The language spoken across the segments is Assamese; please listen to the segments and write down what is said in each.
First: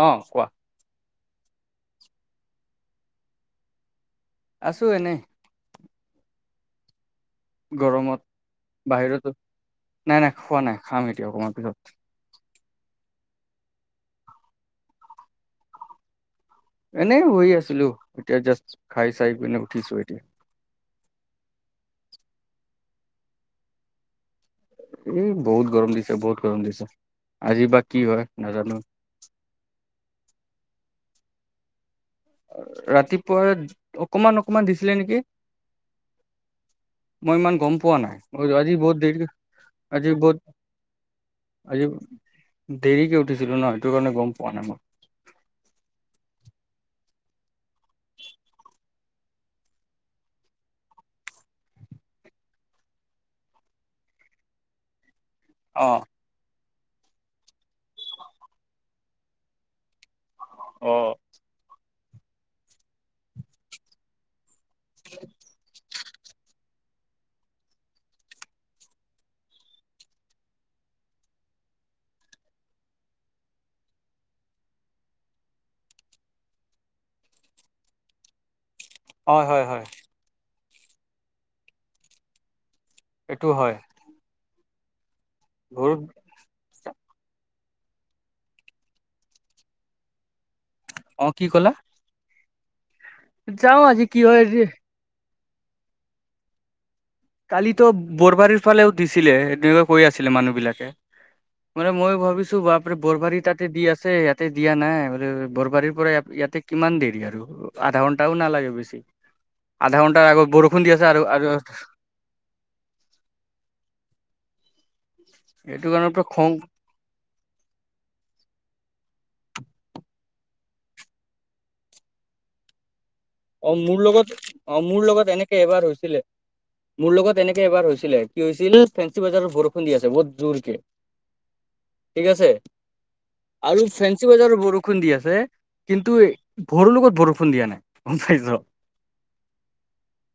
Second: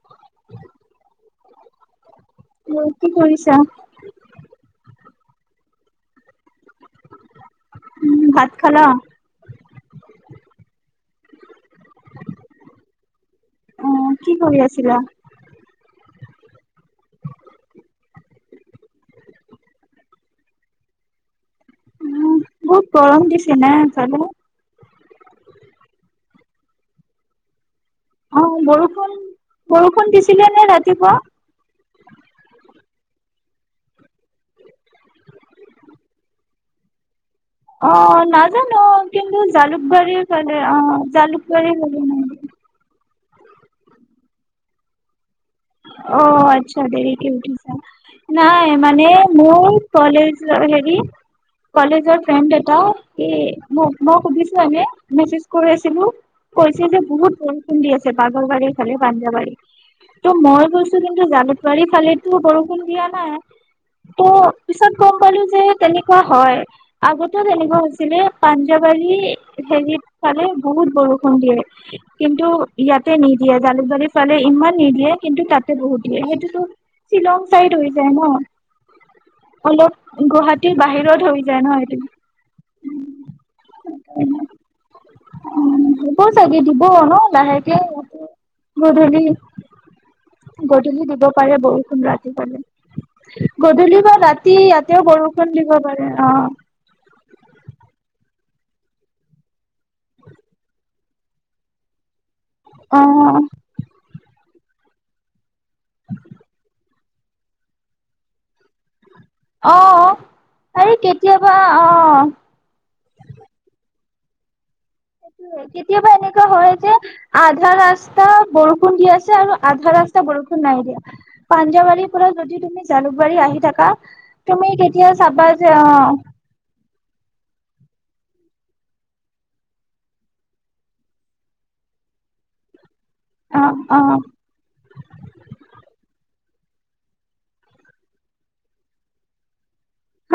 আঁহ কোৱা উম কি কৰিছা আছোঁ এনেই উম ভাত খালা? গৰমত বাহিৰতো নাই নাই খোৱা নাই খাম এতিয়া অকমান পিছত অঁ কি কৰি আছিলা এনেই শুই আছিলো এতিয়া জাষ্ট খাই চাই পিনে উঠিছো এতিয়া উম বহুত গৰম দিছে না তাতো এই বহুত গৰম দিছে বহুত গৰম দিছে আজি বাকী অঁ বৰষুণ বৰষুণ দিছিলে নে ৰাতি কিবা ৰাতিপুৱা অকমান অকমান দিছিলে নেকি মই ইমান গম অ পোৱা নাই আজি নাজানো বহুত দেৰি কিন্তু আজি জালুকবাৰীৰ বহুত ফালে অ জালুকবাৰীৰ আজি ফালে নাই দেৰিকে উঠিছিলো ন সেইটো কাৰণে গম পোৱা নাই মই অ আচ্ছা দেৰিকে উঠিলা নাই মান মানে মোৰ কলেজ হেৰি কলেজৰ ফ্ৰেণ্ড এটা মই সুধিছো এনে মেছেজ কৰি অ আছিলোঁ কৈছে যে বহুত বৰষুণ দি আছে বাগলবাৰীফালে বানঞ্জাবাৰী মই অ গৈছো কিন্তু জালুক জালুকবাৰীফালে বৰষুণ দিয়া নাই ত' পিছত গম পালো যে তেনেক কোৱা হয় আগতে তেনেকুৱা হৈছিলে পাঞ্জাবাৰী হেৰিত ফালে বহুত বৰষুণ দিয়ে কিন্তু ইয়াতে নিদিয়ে জালুকবাৰীৰ ফালে ইমান নিদিয়ে কিন্তু তাতে বহুত দিয়ে সেইটোতো শ্বিলং চাইড হৈ যায় ন হয় হয় হয় অলপ গুৱাহাটী এ বাহিৰত হৈ যায় ন সেইটো এইটো হয় উম বহুত হব চাগে দিব মই লাহেকে উঠো গধূলি গধূলি দিব অ কি পাৰে ক'লা বৰষুণ ৰাতিপোৱালে যাও গধূলি আজি বা কি হয় ৰাতি আজি ইয়াতেও বৰু দিব পাৰে অ কালিতো বৰবাৰীৰ ফালেও দিছিলে এনেকে কৈ আছিলে মানুহ বিলাকে মানে মই ভাব বিছো অ বাপৰে বৰবাৰী তাতে দি আছে ইয়াত দিয়া নাই ম বৰবাৰীৰ পৰা ইয়াতে কিমান দিন আৰু আধা ঘণ্টাও নালাগে বেছি আধা আহ ঘন্টাৰ আগত বৰষুণ দি হৰে আছে আৰু আৰু কেতিয়াবা আহ সেইটোয়ে এইটো কেতিয়াবা কাৰণে পৰা এনেকুৱা খং হয় যে আধা ৰাস্তা বৰষুণ দি আছে আৰু আধা ৰাস্তা বৰষুণ নাই দিয়া পাঞ্জাৱাৰীৰ পৰা যদি তুমি জালুকবাৰী আহি অ থাকা মোৰ লগত তুমি অ মোৰ কেতিয়া লগত চাবা এনেকে যে এবাৰ অ হৈছিলে মোৰ লগত এনেকে এবাৰ হৈছিলে কি হৈছিল ফেঞ্চি বজাৰৰ বৰষুণ দি আছে বহুত জোৰকে ঠিক আছে অ আৰু ফেঞ্চি অ বজাৰৰ বৰষুণ দি আছে কিন্তু এই বৰৰ লগত বৰষুণ দিয়া নাই গম পাইচ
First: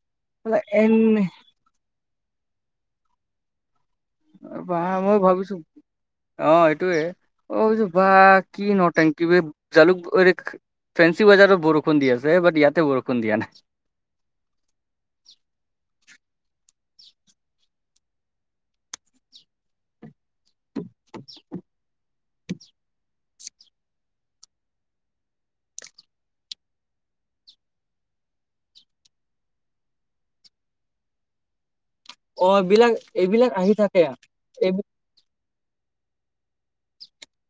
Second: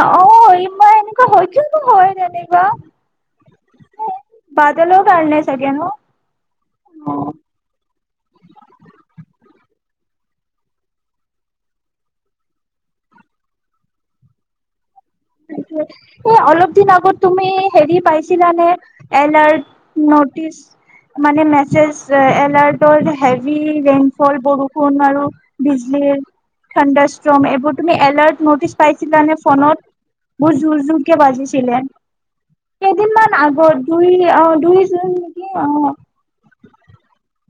অ ইমান এনেকুৱা হয় কিন্তু হয় তেনেকুৱা বা বাদলৰ মই কাৰণে ভাবিছো চাগে ন অ এইটোয়ে অ মই ভাবিছো বা কি নটেংকি বে জালুক ফেঞ্চি বজাৰত বৰষুণ দি আছে বাট ইয়াতে বৰষুণ দিয়া নাই স অলপ দিন আগত তুমি হেৰি পাইছিলানে এলাৰ্ট নট মানে মেচজ এলাৰ্টৰ নে হেভি ৰেইনফল বৰষুণ আৰু বিজলীৰ ঠাণ্ডা ষ্ট্ৰম এইবোৰ তুমি এলাৰ্ট নটিচ পাইছিলানে ফনট বহুত জোৰ জোৰ কে বাজিছিলে অ এইবিলাক কেইদিন মান এইবিলাক আহি আগত থাকে। দুই অ এই দুই জুন নে কি অ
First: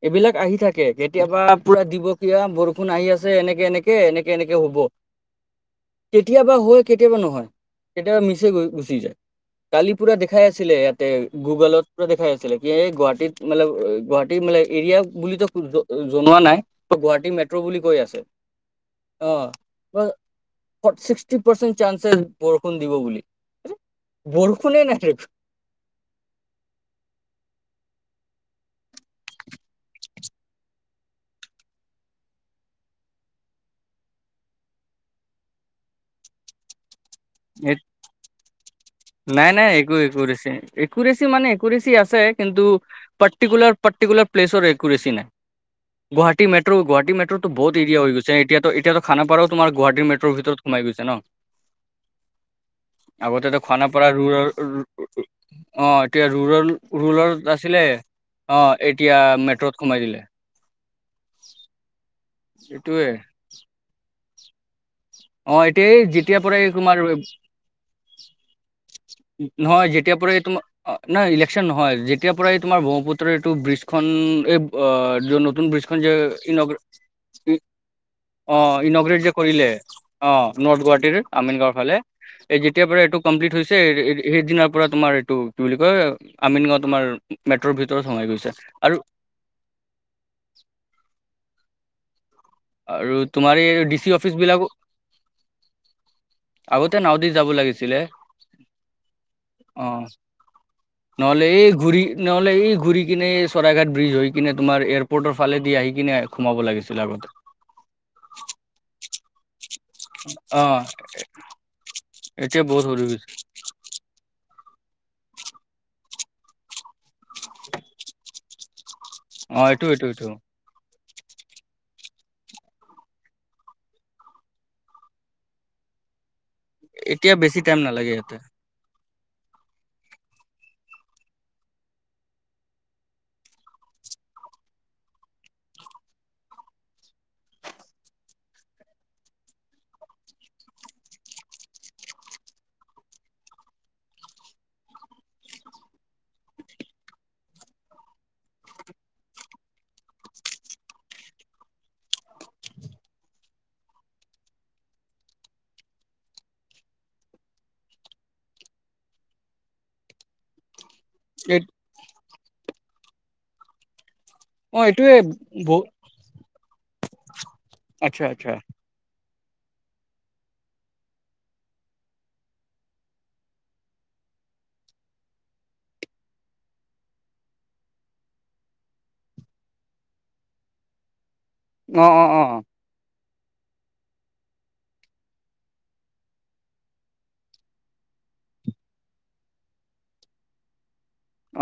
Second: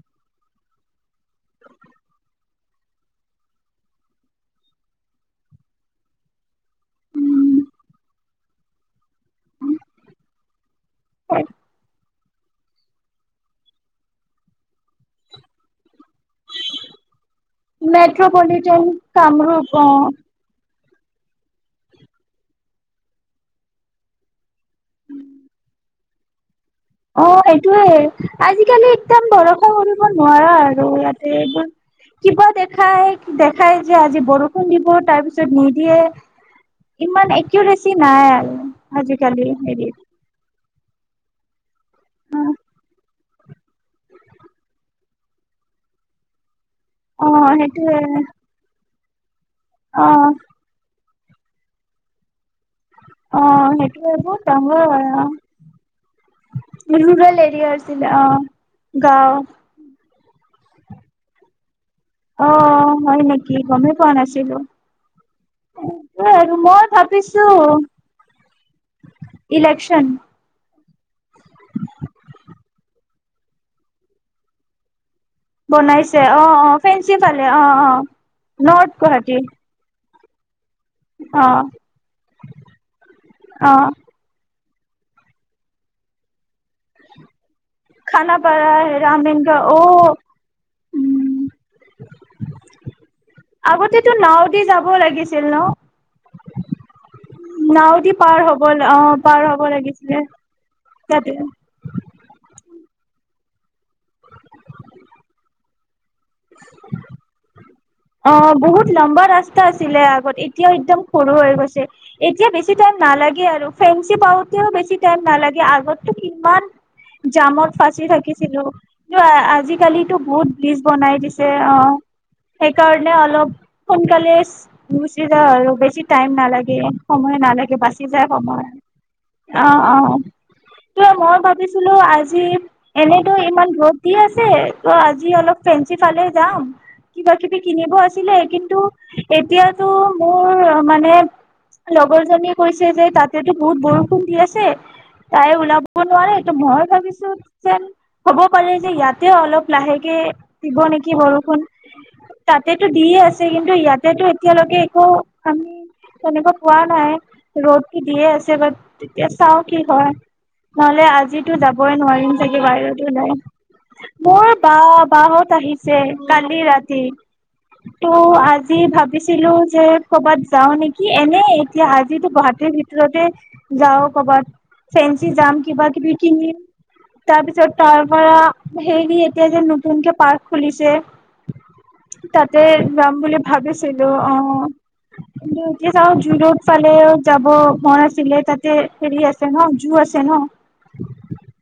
এইবিলাক আহি থাকে কেতিয়াবা পুৰা দিপকীয়া বৰক ফোন আহি আছে এনেকে এনেকে এনেকে এনেকে হ'ব কেতিয়াবা হয় কেতিয়াবা নহয় কেতিয়াবা মিচে গ গুচি যায় কালি পুৰা দেখাই আছিলে ইয়াত গুগলত দেখাই আছিলে কি এই গুৱাহাটীত মাল গুৱাহ ইমলে এৰিয়াক বুলিতো খুজো জনোৱা নাই গুৱাহাটী মেট্ৰ' বুলি কৈ আছে মেট্ৰপলিটন কামৰূপ অ আহ ছিক্সটি পাৰ্চেণ্ট চাঞ্চ আছে বৰষুণ দিব বুলি। বৰষুণ কনে নটৰিক [unintelligible] অ সেইটোয়ে। আজিকালি একদম বৰষুণ কৰিব নোৱাৰা আৰু ইয়াতে এইবোৰ কিবা দেখাই, দেখাই যে আজি বৰষুণ নিব তাৰপিছত নিদিয়ে। ইমান এক্যুৰেচি নাই আৰু। আজিকালি নাই-নাই একো হেৰিত একো কৰিছে। একুৰেচি মানে একুৰেচি আছে কিন্তু পাৰ্টিকুলাৰ-পাৰ্টিকুলাৰ প্লেচৰ একুৰেচি নাই। গুৱাহাটী মেট্ৰ গুৱাহাটী অ মেট্ৰটো বহুত এৰিয়া হৈ সেইটোয়ে গৈছে। এতিয়াটো-এতিয়াটো খানাপাৰাত তোমাৰ অ গুৱাহাটীৰ মেট্ৰৰ ভিতৰত সোমাইছে গৈছে ন? অ আগতে খানাপাৰা সেইটোয়ে ৰল বহুত ডাঙৰ অঁ এতিয়া ৰল ৰুৰেল ৰুৰাল এৰিয়া আছিলে অ অঁ এতিয়া গাঁও মেট্ৰত সোমাই দিলে [inaudible] অ, এইটোয়ে হয় নেকি? গমেই পোৱা নাছিল। জিল অ এতিয়া এই যেতিয়াৰ পৰাই তোমাৰ ভাবিছো নহয় ইলেকচন যেতিয়াৰ পৰাই তোমাৰ অ নাই ইলেকচন নহয়। যেতিয়াৰ পৰাই তোমাৰ ব্ৰহ্মপুত্ৰৰ এইটো ব্ৰিজখন এই য নতুন ব্ৰিজখন যে বনাইছে অ অ ফেঞ্চি ফালে অ অ অ নৰ্থ ইনগোৰেট যে গুৱাহাটী কৰিলে অ। নৰ্থ গুৱাহাটীৰ অ আমিন গাঁওৰ ফালে। এই যেতিয়াৰ পৰা এইটো কমপ্লিট অ হৈছে সেইদিনা পুৰা তোমাৰ এইটো কি বুলি কয় আমিন গাঁও তোমাৰ। মেট্ৰৰ ভিতৰত সোমাই গৈছে খানাপাৰা আৰু আমিনগাওঁ অ'। আৰু তোমাৰ এই আগতেতো ডিচি অফিচ নাও দি বিলাকো। যাব লাগিছিল ন আগতে নাৱেদি যাব নাও লাগিছিলে। দি পাৰ হব অ পাৰ হব অ লাগিছিলে তাতে নহলে অ এই ঘূৰি নহলে এই ঘূৰি কিনে চৰাইঘাট ব্ৰিজ হৈ কিনে তোমাৰ এয়াৰপৰ্টৰ ফালে দি আহি কিনে সোমাব লাগিছিলে আগতে? অ বহুত লম্বা ৰাস্তা আছিলে আগত এতিয়াও অ' একদম সৰু হৈ গৈছে। এতিয়া বেছি বহুত টাইম সৰু গৈছে নালাগে আৰু ফেন্ঞ্চি পাওঁতেও বেছি টাইম নালাগে আগততো কিমান জামত ফাঁচি থাকিছিলো। কিন্তু অ এইটো এইটো আজিকালিটো এইটো বহুত ব্ৰিজ বনাই দিছে অ। সেইকাৰণে অলপ সোনকালে গুচি যায় আৰু বেছি টাইম নালাগে। এ এতিয়া সময় বেছি টাইম নালাগে, বাচি যায় ইয়াতে। সময়। অ-অ। তই মই ভাবিছিলো আজি এনেতো ইমান ৰদ দি আছে ত আজি অলপ ফেঞ্চি ফালে যাম। কিবা কিবি কিনিব আছিলে, কিন্তু এতিয়াতো মোৰ মানে লগৰ জনীয়ে কৈছে যে তাতেতো বহুত বৰষুণ দি আছে। তাই ওলাব নোৱাৰে ত মই ভাবিছো যেন হ'ব পাৰে যে ইয়াতে অলপ লাহেকে দিব নেকি বৰষুণ। তাতেটো দিয়ে আছে কিন্তু ইয়াতেতো এতিয়ালৈকে একো আমি তেনেকুৱা পোৱা নাই ৰ'দটো দিয়ে আছে বাট তেতিয়া চাও কি হয় নহলে আজিতো যাবই নোৱাৰিম চাগে ভাড়াটো নাই মোৰ বা অ এইটোয়ে বা হত বহু আহিছে কালি ৰাতি তো আচ্ছা আচ্ছা আজি ভাবিছো ভাবিছিলো যে কৰ'বাত যাও নেকি এনে এতিয়া আজিটো গুৱাহাটীৰ ভিতৰতে যাও কৰ'বাত ফেঞ্চি যাম কিবা কিবি কিনিম তাৰপিছত তাৰ পৰা হেৰি এতিয়া যে নতুনকে পাৰ্ক খুলিছে অ অ অ তাতে যাম বুলি ভাবিছিলো অ কি এতিয়া চাওঁ জো ৰোড ফালেও যাব মন আছিলে তাতে হেৰি আছে ন জো আছে ন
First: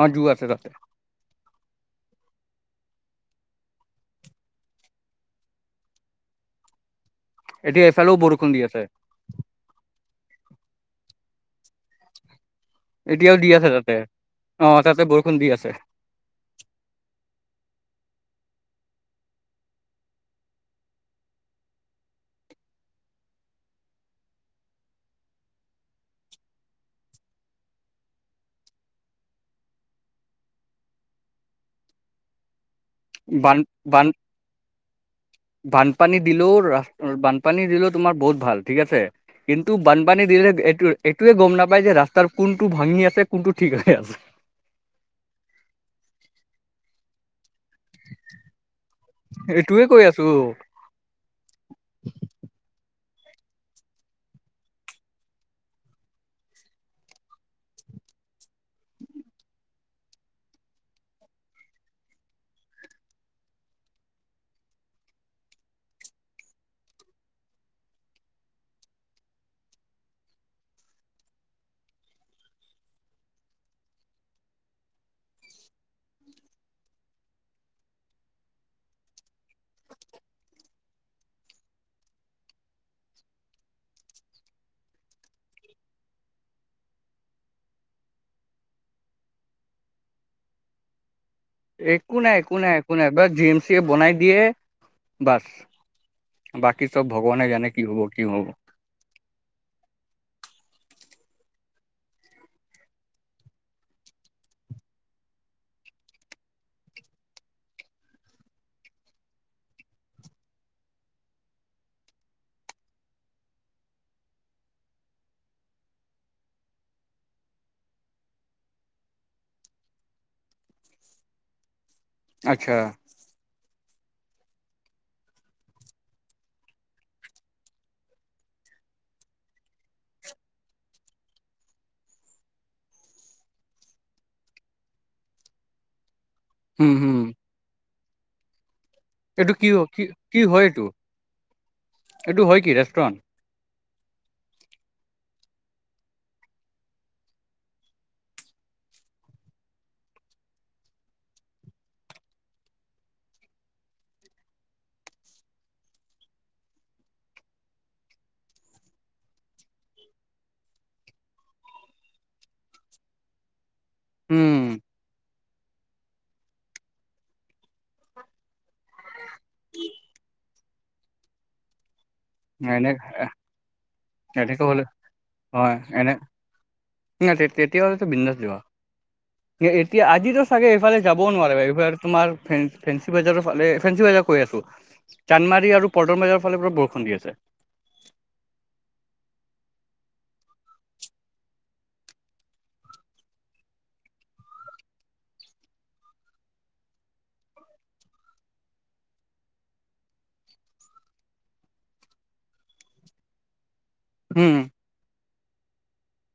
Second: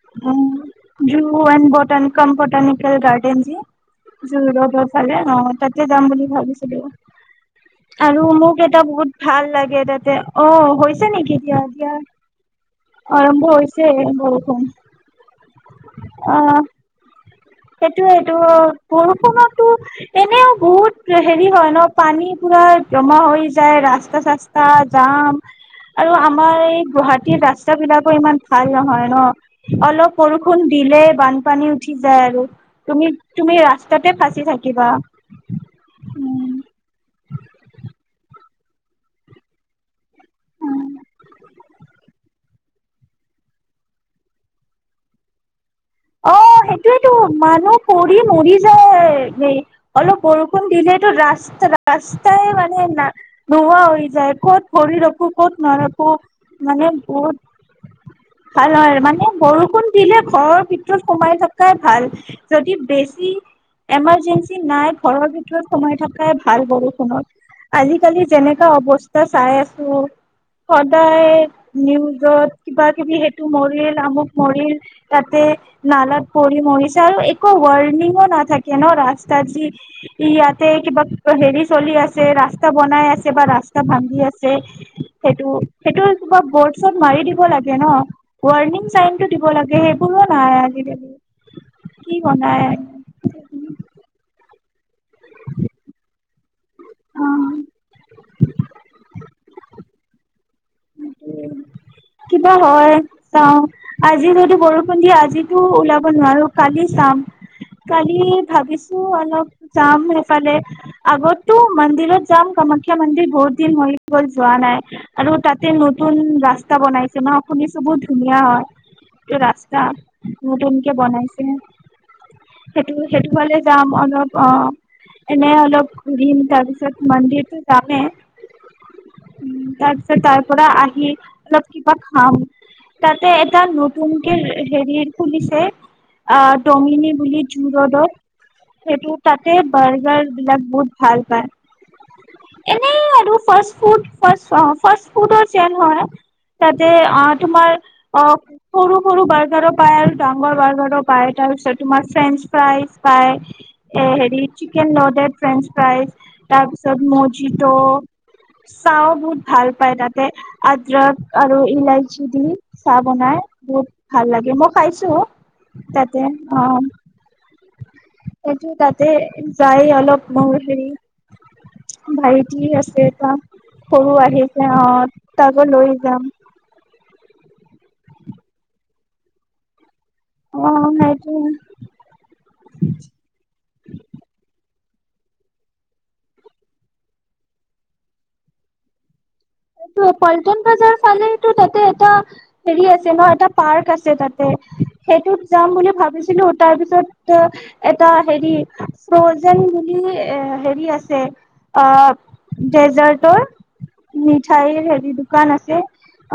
অ জো আছে তাতে অ এমবটানিকম বটানিকেল গাৰ্ডেন জোৰ ৰোডৰ ফালে অ তাতে যাম বুলি ভাবিছিলো এতিয়া এইফালেও আৰু বৰষুণ দি মোক এটা আছে বহুত ভাল লাগে তাতে অ হৈছে নেকি দিয়া দিয়া এতিয়াও দি আৰম্ভ আছে হৈছে তাতে বৰষুণ অ তাতে বৰষুণ দি আছে আহ সেইটোয়েটো বৰষুণটো এনেও বহুত হেৰি হয় ন পানী পুৰা জমা হৈ যায় ৰাস্তা চাস্তা জাম আৰু আমাৰ এই গুৱাহাটীৰ ৰাস্তা বিলাকো ইমান ভাল নহয় ন অলপ বৰষুণ দিলে বানপানী উঠি যায় আৰু তুমি তুমি বান বান ৰাস্তাতে ফাঁচি থাকিবা। বানপানী দিলেও ৰা বানপানী দিলেও তোমাৰ বহুত ভাল ঠিক আছে কিন্তু বানপানী দিলে এইটো এইটোৱে গম নাপায় যে ৰাস্তাৰ কোনটো ভাঙি আছে কোনটো ঠিক হৈ আছে অ সেইটোয়েতো মানুহ পৰি মৰি যায় নেই এইটোয়ে কৈ অলপ আছো বৰষুণ দিলেটো ৰাস্তা ৰাস্তাই মানে ন নোৱা হৈ যায় ক'ত ভৰি ৰাখো ক'ত নাৰখো মানে বহুত ভাল হয় মানে বৰষুণ দিলে ঘৰৰ ভিতৰত সোমাই থকাই ভাল যদি বেছি এমাৰজেঞ্চি নাই ঘৰৰ ভিতৰত সোমাই থকাই ভাল বৰষুণত আজিকালি যেনেকা অৱস্থা চাই আছো সদায় নিউজত কিবা কিবি সেইটো মৰিল আমুক মৰিল তাতে নালত পৰি মৰিছে আৰু একো ৱাৰ্ণিংও নাথাকে ন ৰাস্তাত যি ইয়াতে কিবা হেৰি চলি আছে ৰাস্তা বনাই আছে বা ৰাস্তা ভাগি আছে সেইটো সেইটো কিবা বৰ্ডছত মাৰি দিব লাগে ন ৱাৰ্ণিং চাইন টো দিব লাগে সেইবোৰো নাই য একো নাই একো নাই একো নাই বছ জি এম চি য়ে বনাই দিয়ে বছ বাকী চব অ ভগৱানে জানে কি হব কি হব কিবা হয় চাওঁ আজি যদি বৰষুণ দিয়ে আজিটো ওলাব নোৱাৰো কালি চাম কালি ভাবিছো অলপ যাম সেইফালে আগতো মন্দিৰত যাম কামাখ্যা মন্দিৰ বহুত দিন হৈ গল যোৱা নাই আৰু তাতে নতুন ৰাস্তা বনাইছে শুনিছো বহুত ধুনীয়া হয় ৰাস্তা নতুনকে বনাইছে আচ্ছা সেইটো সেইটোফালে যাম অ অ অ এনে অলপ ঘূৰিম তাৰপিছত মন্দিৰতটো যামে তাৰপিছত তাৰ পৰা আহি অলপ কিবা খাম তাতে এটা নতুনকে হেৰি খুলিছে আ হুম টঙিনী হুম বুলি জোৰ ৰোডত সেইটো তাতে এইটো কি হ কি বাৰ্গাৰ কি বিলাক হয় এইটো বহুত ভাল এইটো হয় কি পায় এনে ৰেষ্টুৰেণ্ট আৰু ফাষ্ট ফুড অ ফাষ্ট ফুডত কিটচেন হয় তাতে অ তোমাৰ অ সৰু সৰু বাৰ্গাৰো পায় আৰু ডাঙৰ বাৰ্গাৰো পায় তাৰপিছত তোমাৰ ফ্ৰেঞ্চ ফ্ৰাইজ পায় এ হেৰি চিকেন লডেড ফ্ৰেঞ্চ ফ্ৰাইজ তাৰ পিছত মজিটো চাহ বহুত ভাল পায় তাতে আদ্ৰত আৰু ইলাইচি দি চাহ বনাই বহুত ভাল লাগে উম মই খাইছো তাতে অ সেইটো তাতে যাই অলপ ম হেৰি ভাইটি এনে আছে এ এটা সৰু এনেকে আহিছে হ'লে অঁ তাক হয় লৈ এনে যাম না তেতিয়া হ'লে টো বিনদাছ যোৱা এতিয়া আজিতো চাগে অ এইফালে যাবও সেইটো নোৱাৰে এইফালে তোমাৰ ফেঞ্চি বাজাৰৰ ফালে ফেঞ্চি বাজাৰ কৈ আছো চানদমাৰি আৰু পদৰ বজাৰৰ ফালে পুৰা বৰষুণ দি আছে উ পল্টন বজাৰ ফালে তাতে এটা হেৰি আছে ন এটা পাৰ্ক আছে তাতে সেইটোত যাম বুলি ভাবিছিলো তাৰপিছত এটা হেৰি ফজেন বুলি এ হেৰি আছে অঁ ডেজাৰ্টৰ উম ঠাই হেদি দোকান আছে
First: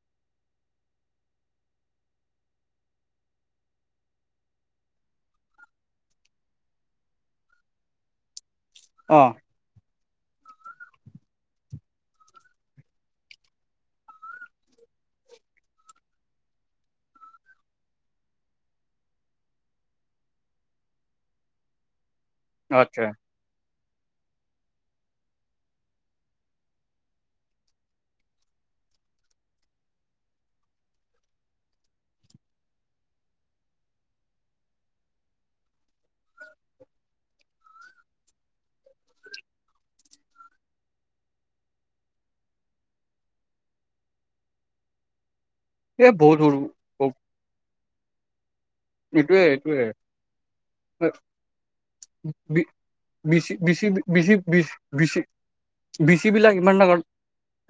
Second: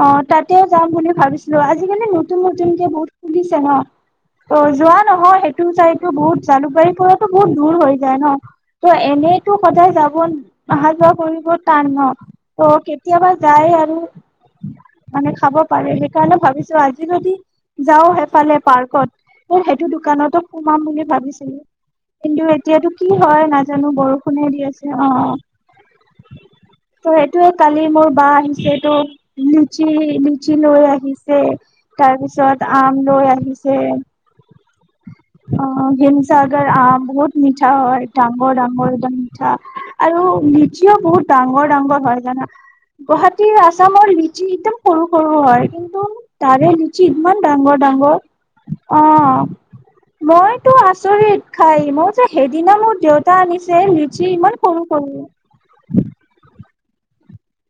অঁ তাতেও যাম বুলি ভাবিছিলো আজিকালি নতুন নতুনকে বহুত খুলিছে ন ত যোৱা নহয় সেইটো যাইতো বহুত জালুকবাৰীৰ পৰাতো বহুত দূৰ হৈ যায় ন ত' অ এনেইতো সদায় যাব অহা যোৱা কৰিব টান নহ টো কেতিয়াবা যায় আৰু মানে খাব পাৰে সেইকাৰণে ভাবিছো আজি যদি যাও সেইফালে পাৰ্কত সেইটো দোকানতো সোমাম বুলি ভাবিছিলো কিন্তু এতিয়াতটো আচ্ছা কি হয় ন জানো বৰষুণে দি আছে অঁ ত সেইটো কালি মোৰ বা আহিছে তোক লিচি লিচি লৈ আহিছে তাৰপিছত আম লৈ আহিছে অ হিমসাগৰ আম‌ বহুত মিঠা হয় ডাঙৰ ডাঙৰ একদম মিঠা আৰু মিঠিও বহুত ডাঙৰ ডাঙৰ হয় জানা গুৱাহাটীৰ আছামৰ লিচি একদম সৰু সৰু হয় কিন্তু এই বহুত সৰু তাৰে লিচি ইমান ডাঙৰ ডাঙৰ অ এইটোয়ে এইটোয়ে মইতো আচৰিত খাই মই যে সেইদিনা মোৰ দেউতা বিচি আনিছে বিচি লিচি বিচি ইমান বিচি সৰু বিচ সৰু বিচি বিলাক ইমান ডাঙৰ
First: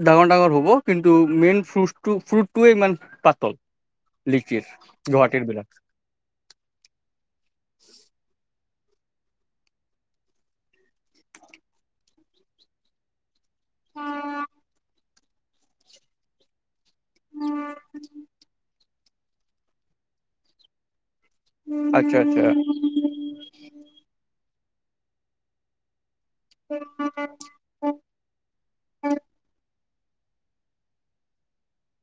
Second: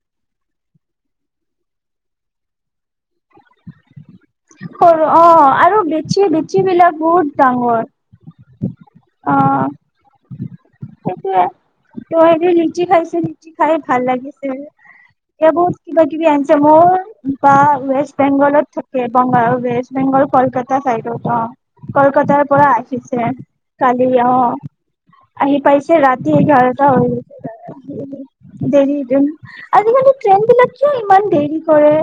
ডাঙৰ ডাঙৰ হ'ব কিন্তু মেইন ফ্ৰুট ফ্ৰুটটোৱে ইমান পাতল লিচিৰ গুৱাহাটী বিলাক লিচি লিচি বিলাক বহুত ডাঙৰ অঁ সেইটোৱেই তই আজি‌ লিচি‌‌ খাইছিলি কি খাই ভাল লাগিছে এয়া বহুত কিবা কিবি আহিছে মোৰ বা ৱেষ্ট বেংগলত থ বংগৰ ৱেষ্ট বেংগল কলকাতা ছাইডত অঁ আচ্ছা আচ্ছা কলকাতাৰ পৰা আহিছে কালি আহ আহি পাইছে ৰাতি এতিয়া ইঘাৰতা হৈ যায় ‌‌দেৰি আজিকালি ট্ৰেইন বিলাক কিয় ইমান দেৰি কৰে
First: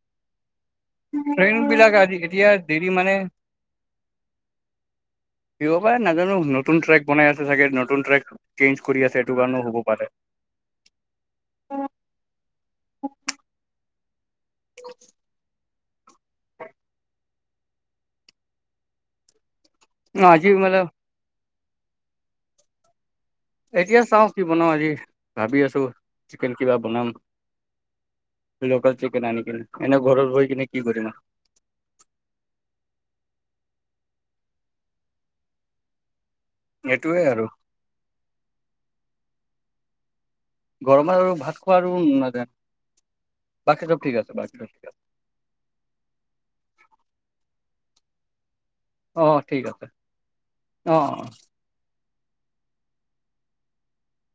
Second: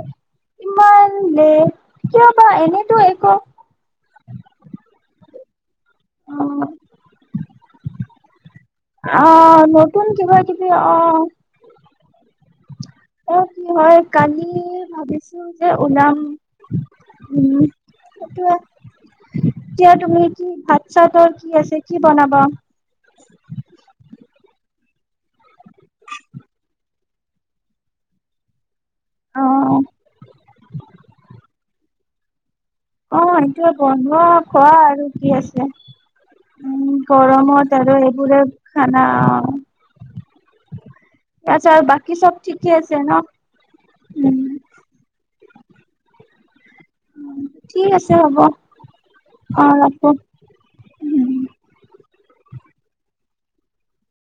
ইমান লেট প কিয় বা এনে তো একো কিয় বা নাজানো নতুন ট্ৰেক বনাই আছে চাগে নতুন টেক্স অ নতুন কিবা কিবি অ অ কি হয় কালি ভাবিছো যে ওলাম উম এতিয়া এতিয়া তুমি কি আজি মানে ভাত চাতত কি আছে কি বনাবা এতিয়া চাওঁ কি বনাও আজি ভাবি আছো চিকেন কিবা বনাম লোকেল চিকেন আনি অ কিনে এনে ঘৰৰত বৈ কিনে কি কৰিম অ সেটো বনোৱা খোৱা আৰু কি আছে উম সেইটোয়ে আৰু গৰমত আৰু এইবোৰে খানা অ গৰমত আৰু ভাত খোৱাৰ বাকী চব নাজায় ঠিকে আছে ন বাকী চব ঠিক উম আছে বাকী চব ঠিক আছে ঠিক আছে হ'ব অঁ ঠিক অ আছে ৰাখো। অঁ অ উম।